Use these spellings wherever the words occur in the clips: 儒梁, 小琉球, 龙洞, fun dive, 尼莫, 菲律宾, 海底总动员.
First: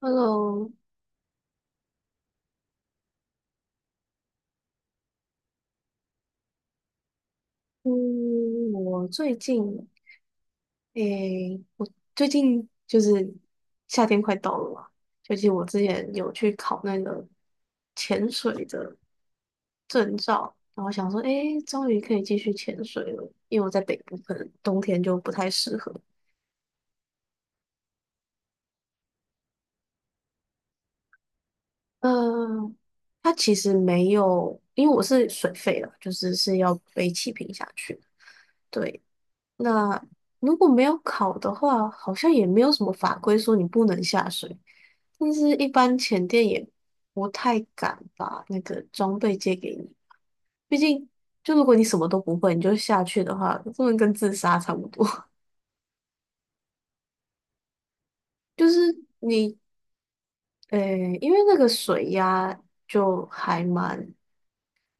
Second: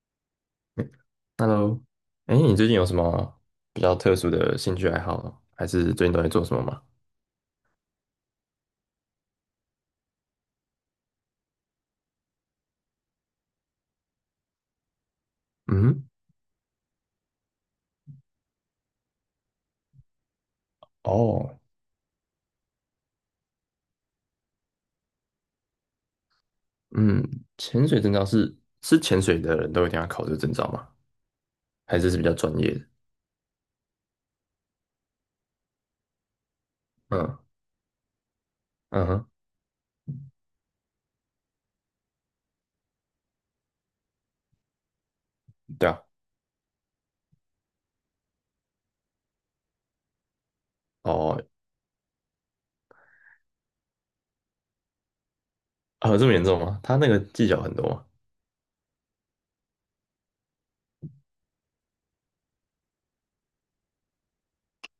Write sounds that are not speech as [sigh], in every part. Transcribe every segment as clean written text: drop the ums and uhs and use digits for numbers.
Hello。嗯， Hello。哎，你最近有什么比较特殊的兴趣爱好呢，还是最近都在做什么吗？嗯，我最近，诶，我最近就是夏天快到了嘛。最近我之嗯，前有去考那个潜水的证照，然后想说，哦，诶，终于可以继续潜水了，因为我在北部，可能冬天就不太适合。嗯，潜水证照是潜水的人都一定要考这个证照吗？还是是比较专业嗯，的？它其实没有，因为我是水肺了，就是要背气嗯，瓶下去的。对。嗯哼，那如果没有考的话，好像也没有什么法规说你不能下水，但是一对般啊，潜店也不太敢把那个装备借给你，毕竟哦。就如果你什么都不会，你就下去的话，真的跟自杀差不多。[laughs] 啊，这么严重吗？他那个技巧很多吗？就是你，呃，因为那个水压就还蛮，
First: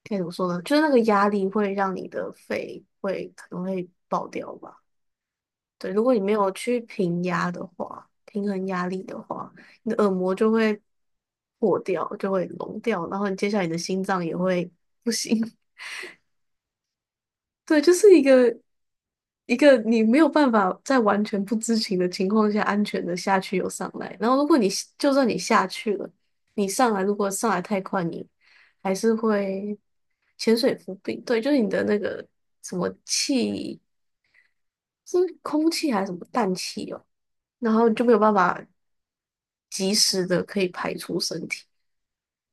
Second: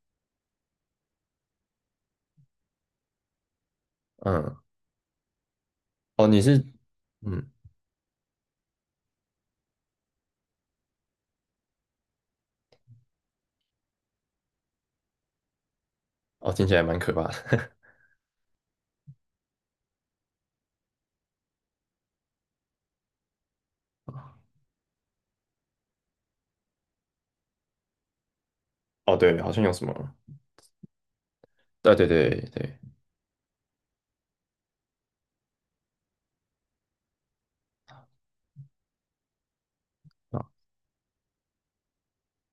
该怎么说呢？就是那个压力会让你的肺会可能会爆掉嗯，吧。对，如果你哦，没你有是，去平压嗯，的话，平衡压力的话，你的耳膜就会破掉，就会聋掉，然后你接下来你的心脏也会不行。[laughs] 哦，听起来蛮可怕的。对，就是一个你没有办法在完全不知情的情况下安全的下去又上来，然后如果你就算你下去了，你上来如果上来太快，你还 [laughs] 是哦，对，好像有会什么，潜水浮病。对，就是你的对那对个对什对，么气，是空气还是什么氮气哦，然后就没有办法。及时的啊，可以排出身体。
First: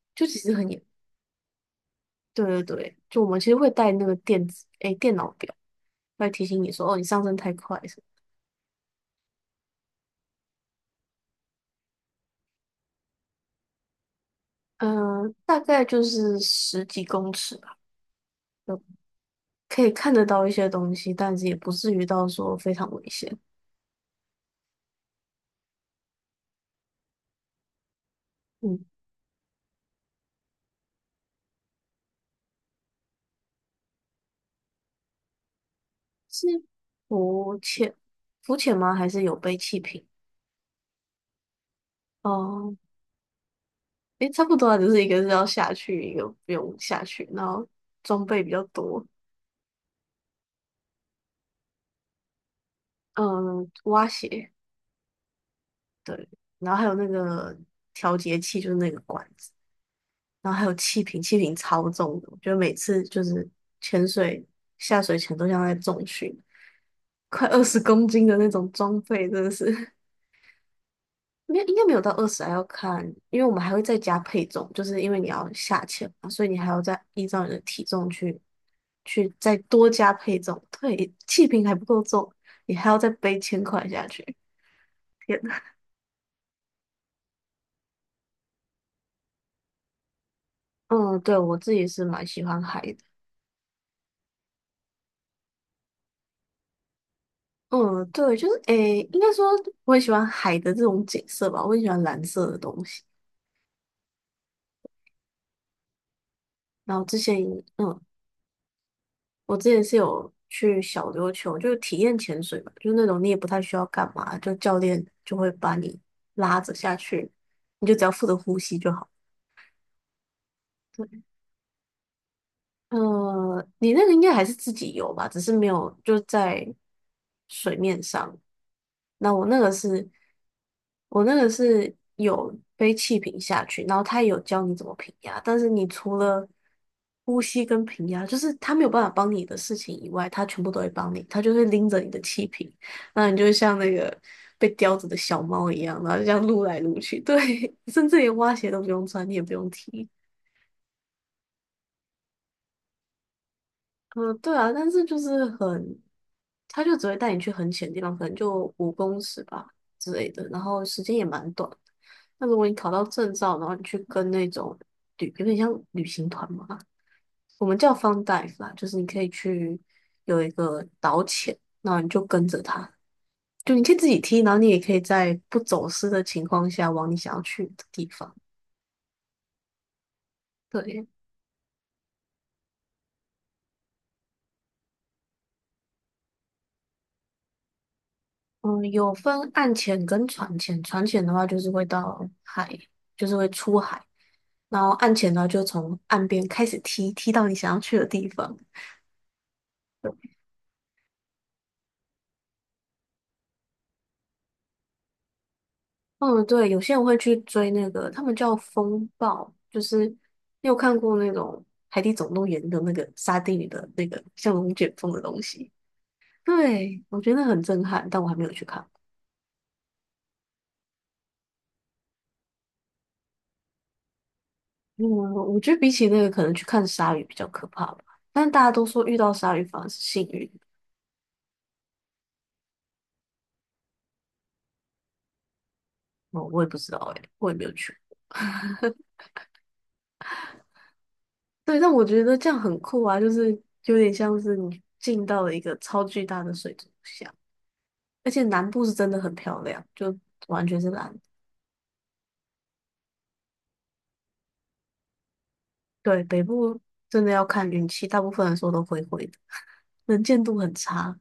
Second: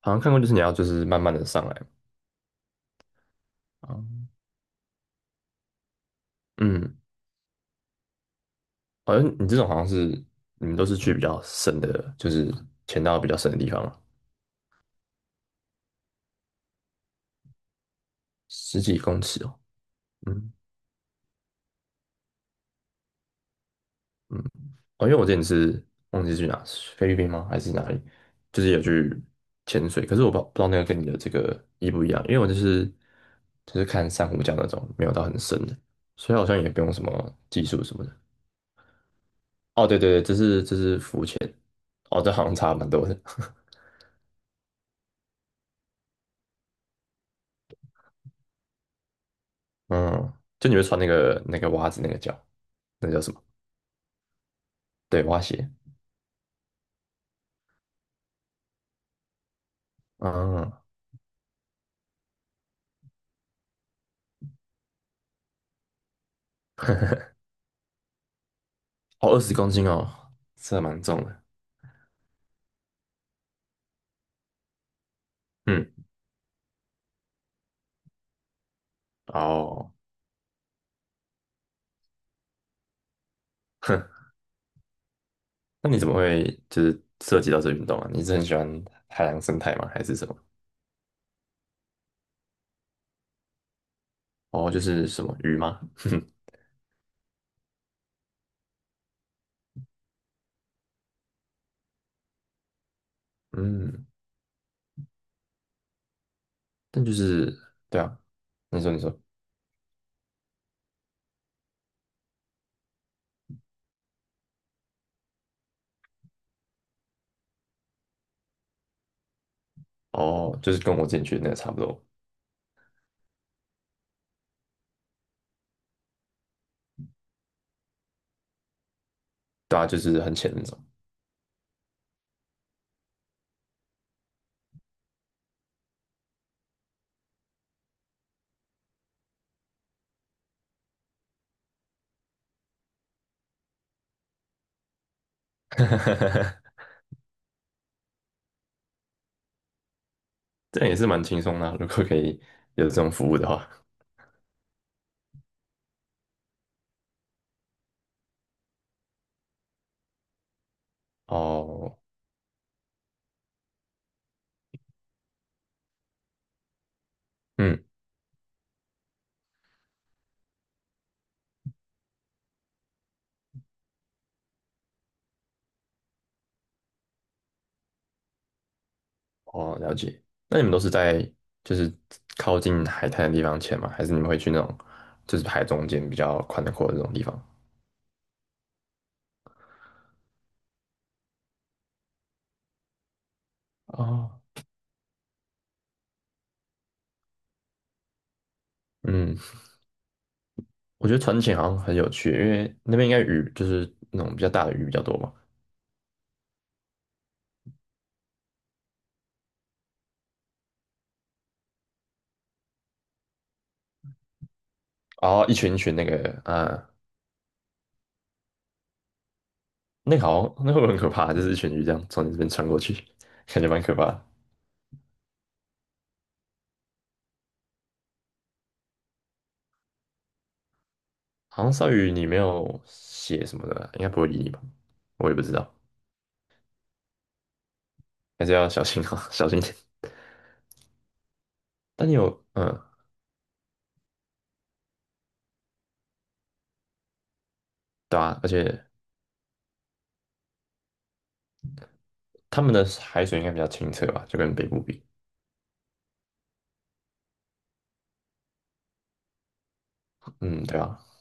好像就看其过，就实是你很要严。就是慢慢的上来嘛。对对对，就我们其实会带啊，那个电子，诶，电脑表，会提醒你说，哦，嗯，你上升太快什么。好像你这种好像是你们都是去比较深的，就是潜到比较深的地方嘛，嗯、大概就是十几公尺吧，十就几公尺哦。可以看得到一嗯，些东西，但是也不至于到说非常危险。嗯，哦，因为我之前是忘记去哪，菲律宾吗？还是哪里？就是有嗯，去潜水，可是我不知道那个跟你的这个一不一样，因为我就是看珊瑚礁那种，没有到很深的，所以好是像也不用什么浮技术潜，什么的。浮潜吗？还是有被气哦，对瓶？对对，这是浮潜，哦，这好像差哦、蛮多的。[laughs] 诶，差不多啊，就是一个是要下去，一个不用下去，然后装备比较多。嗯，就你会穿那个袜子那个脚，那叫什么？嗯，蛙鞋。对，蛙鞋。对，然后还有那个调节器，就是那个管子，然后还嗯，有气瓶，气瓶超重的，我觉得每次就是潜水下水前都像在重训，快20公斤的那种装备，哦，二真的十公斤是哦，这蛮重的。没有应该没有到二十，还要看，因为我们还会再加配重，就是因为你要下嗯，潜嘛，所以你还要再依照你的体重去再多哦，加配重，对，气瓶还不够重，你还要再背千块下哼，去，天呐！那你怎么会就是涉及到这运动啊？你是很喜欢海洋生态吗？还是什么？嗯，对，我自己是蛮喜欢海的。哦，就是什么鱼吗？[laughs] 嗯，对，就是诶，应该说我很喜欢海的这种景色吧，我很喜欢蓝色的东西。嗯，然后但就之前，是对嗯，啊，你说你说，我之前是有去小琉球，就是体验潜水嘛，就是那种你也不太需要干嘛，就教练就会把你拉着下去，你就只要负责呼吸就好。哦，就是跟我之前去的那个差不多，你那个应该还是自己游吧，只是没有就在水面上。那我那个对啊，就是，是很浅那种。我那个是有背气瓶下去，然后他也有教你怎么平压，但是你除了呼吸跟平压，就是他没有办法帮你的事情以外，他全部都会帮你，他就会拎着你的气瓶，那你就会像那个被叼着的小猫一样，然后就这样撸来 [laughs] 撸去，对。[laughs] 甚至连蛙鞋都不用穿，你也不用踢。这样也是蛮轻松的啊，如果可以有这种服务的话，嗯，对啊，但是就是很，他就只会带你去很浅的地方，可能就5公尺吧之类的，然后时间也蛮短的。哦，那如果你考到证照，然后你去跟那种旅，有点像旅行团嘛，我们嗯。叫 fun dive 啦，就是你可以去有一个导潜，然后你就跟着他，就你可以自己踢，然后你也可以在不走失的情况下往你想要去的地方。哦，了解。那你们都是对。在就是靠近海滩的地方潜吗？还是你们会去那种就是海中间比较宽的阔的那种地方？嗯，有分岸潜跟船潜，船潜的话就是会到海，就是会出海，哦，然后岸潜呢，就从岸边开始踢，踢到你想要去的地方。嗯，对。我觉得船潜好像很有趣，因为那边应该鱼就是那种比较大的鱼比较多嘛，嗯，对，有些人会去追那个，他们叫风暴，就是你有看过那种《海底总动员》的那个沙丁鱼的那个像龙卷风的然东后一西？群一群那个啊、对，我觉得很震撼，但我还没有去看。那个好像那会很可怕，就是一群鱼这样从你这边穿过去。[laughs] 感觉蛮可怕的。嗯，我觉得比起那个，可能去看鲨鱼比较可怕吧。但大家都说遇到鲨鱼反而是幸运。好像鲨鱼你没有血什么的，应该不会理你吧？我也不知道，哦，我也不知道哎，我也没有去。还是要小心啊，[laughs] 小心一点。对，但我但你觉得有这样很嗯，酷啊，就是有点像是你进到了一个超巨大的水族箱，对而啊，且而南部且是真的很漂亮，就完全是蓝的。他们的海水应该比较清澈吧，就跟北部比。对，北部真的要看运气，大部分人说都灰灰的，能见度嗯，很对啊，差。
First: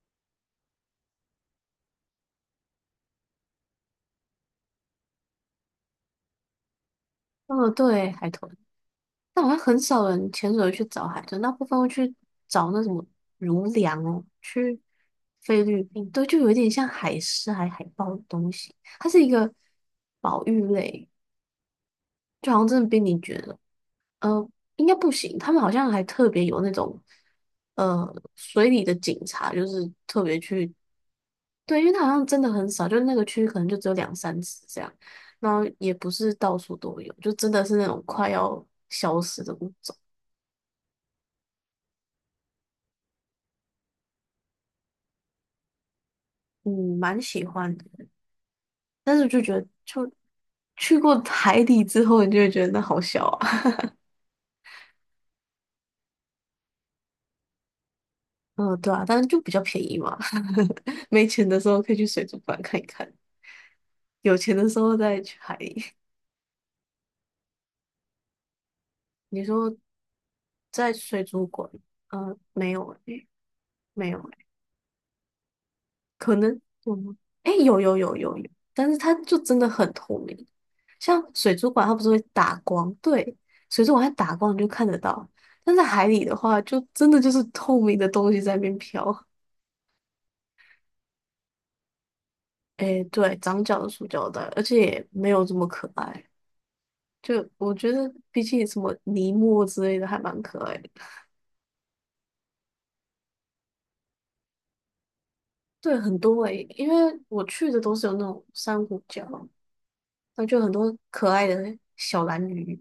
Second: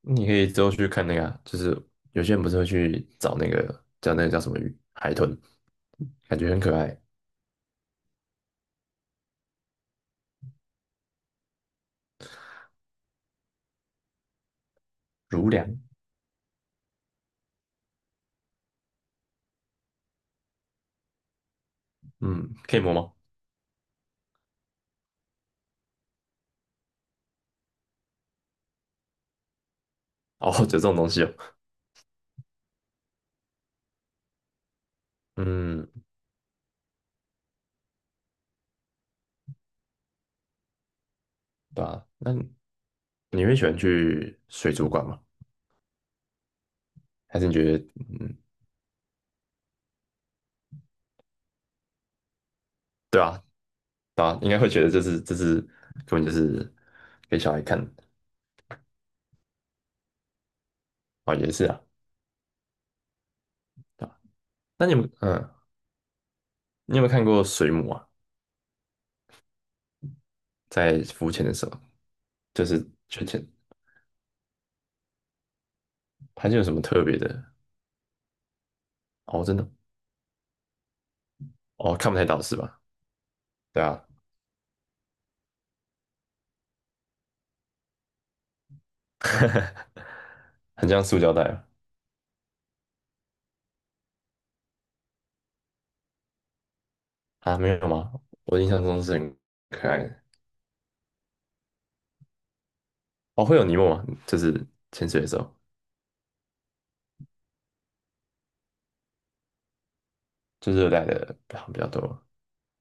你可以之后去看那个啊，就是有些人不是会去找那个叫什么鱼，海豚，感觉很可爱，哦，对，海豚，但好像很少人潜水去找海豚，大部分会去找那什么儒梁哦，去如菲梁。律宾。对，就有一点像海狮还海豹的东西，它是一个保育类。就嗯，好像可以真的摸被吗？你觉得，呃，应该不行。他们好像还特别有那种，水里的警察，就是特别哦，[laughs] 有去，这种东西哦。对，因为他好像真的很少，就那个区域可能就只有两三次这样，然后嗯，也不是到处都有，就真的是那种快要消失的物种。对啊，那你会喜欢去水族馆吗？嗯，蛮还喜是你觉欢得，的，嗯，但是就觉得，就去过海底之后，你就会觉得那好对小啊，啊。对啊，应该会觉得这是根本就是给小孩看的。 [laughs] 嗯，对啊，但是就比较便宜嘛，[laughs] 没哦，钱也的是时啊，候可以去水族馆看一看，对啊。有钱的时那你候有没有再去嗯，海里。你有没有看过水母啊？你说在在水浮潜族的时馆？候？就没是有圈诶，圈没有诶，可盘圈能有什么有特吗？别的？诶，有有有有有，但是它就哦，真真的的很透明，像水族馆它哦，不是看不会太到打是吧？光？对，对水族啊，馆它打光你就看得到，但在海里的话，就真的就是透明的东西在那边飘。[laughs] 很像塑胶袋啊，诶，对，长角的塑胶袋，而且也没有这么可爱。就啊，没我有觉得，吗？比我起印什象么中是尼很莫之可类爱的，还的。蛮可爱的。哦，会有泥膜吗？就是潜水的时候，对，很多诶，因为我去的都是有那种珊瑚礁。然后就有很就是热多带可的爱比较的比较小多。蓝鱼，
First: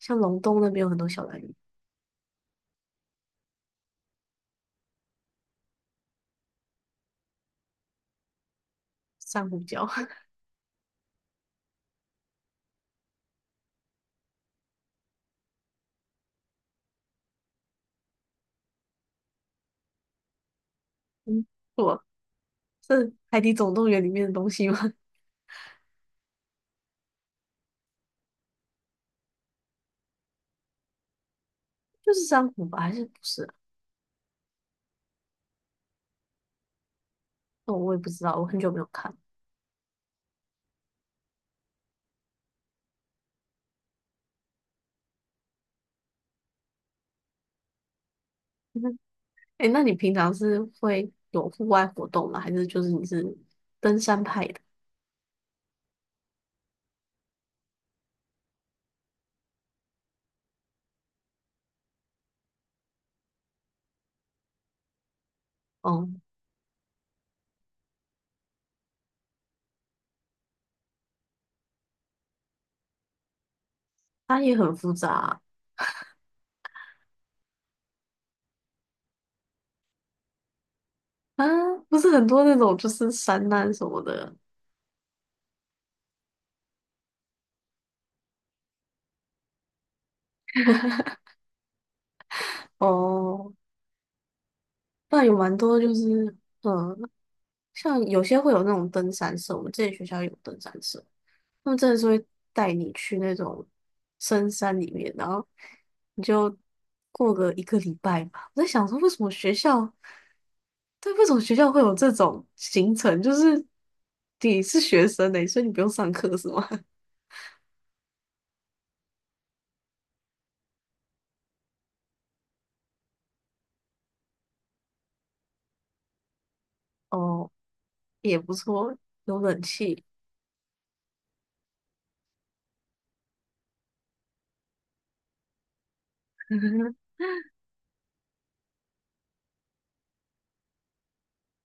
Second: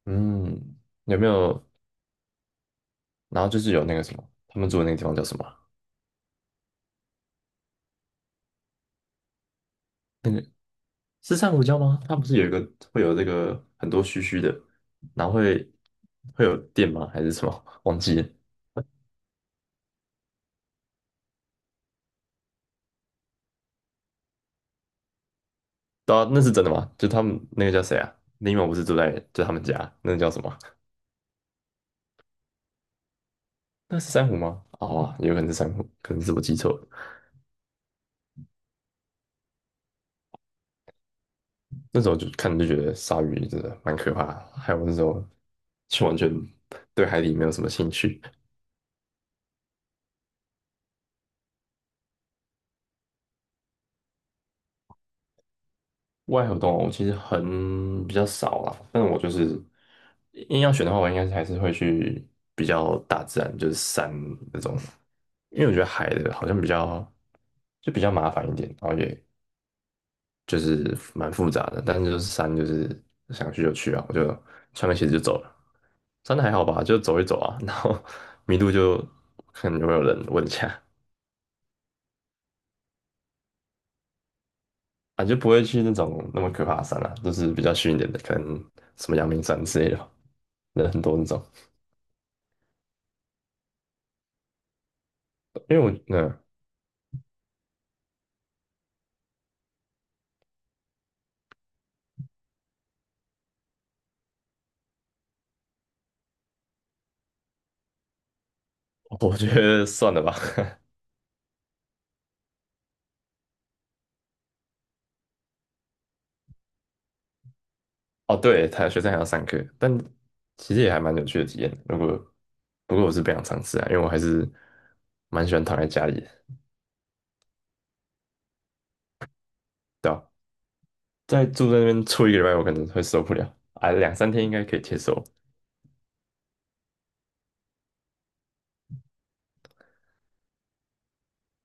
像龙洞那嗯，边有很多有小没蓝鱼。有？然后就是有那个什么，他们住的那个地方叫什么啊，珊瑚礁。那个是珊瑚礁吗？它不是有一个会有这个很多须须的，然后会有电吗？还是什么？[laughs] 忘记了。[laughs] 嗯，错，是《海底总动员》里面的东西吗？[laughs] 到啊，那是真的吗？就他们那个叫谁啊？林某不是住在就他们家，那个叫什么？就是珊瑚吧，还是不是啊？那是珊瑚吗？哦啊，有可能是珊瑚，可能是我记错了。哦，我也不知道，我很久没有看。那时候就看就觉得鲨鱼真的蛮可怕的，还有那时候就完全对海里没有什么兴趣。[laughs] 哎那你平常是会有户外活动吗？还是就是你是登山派的？外河动物其实很比较少啦，但是我就是硬要选的话，我应该还是会去比较大自然，就是山那种，因为我觉得哦，海的好像比较就比较麻烦一点，然后也就是蛮复杂的，但是就是山就是想去就去啊，我就它也很穿复个鞋杂子就走啊，了。山还好吧，就走一走啊，[laughs] 然后迷路就看有没有人问一下啊不是很多那种就是山难什么的。啊，就不会去那种那么可怕的山了，就是比较虚一点的，可能什么阳明山之类的吧，人很多那种。哦，那有蛮因为多就我是嗯，嗯，像有些会有那种登山社，我们之前学校有登山社。他们真的是会带你去那种深山里面，然后你就过个一个礼拜吧。我在想说，为什么我学觉得校，算了吧。对，为什么学校会有这种行程？就是你是学生呢，所以你不用上课是吗？[laughs] 哦，对，他学生还要上课，但其实也还蛮有趣的体验。不过我是不想尝试啊，因为我还是蛮喜欢躺在家里的，[laughs] 哦，也不错，有冷气。对吧？再住在那边住一个礼拜，我可能会受不了啊，两三天应该可以接受。[laughs]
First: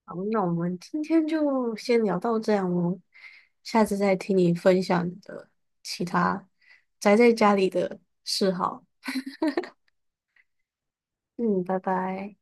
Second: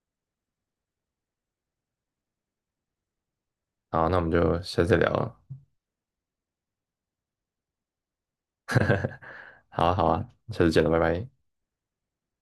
好，那我们今天就先聊到这样哦，下次好，再那我们听你就分下次再享聊你了。的其他宅在家里的嗜好。好啊，好啊，下次见了，拜拜。嗯，拜拜。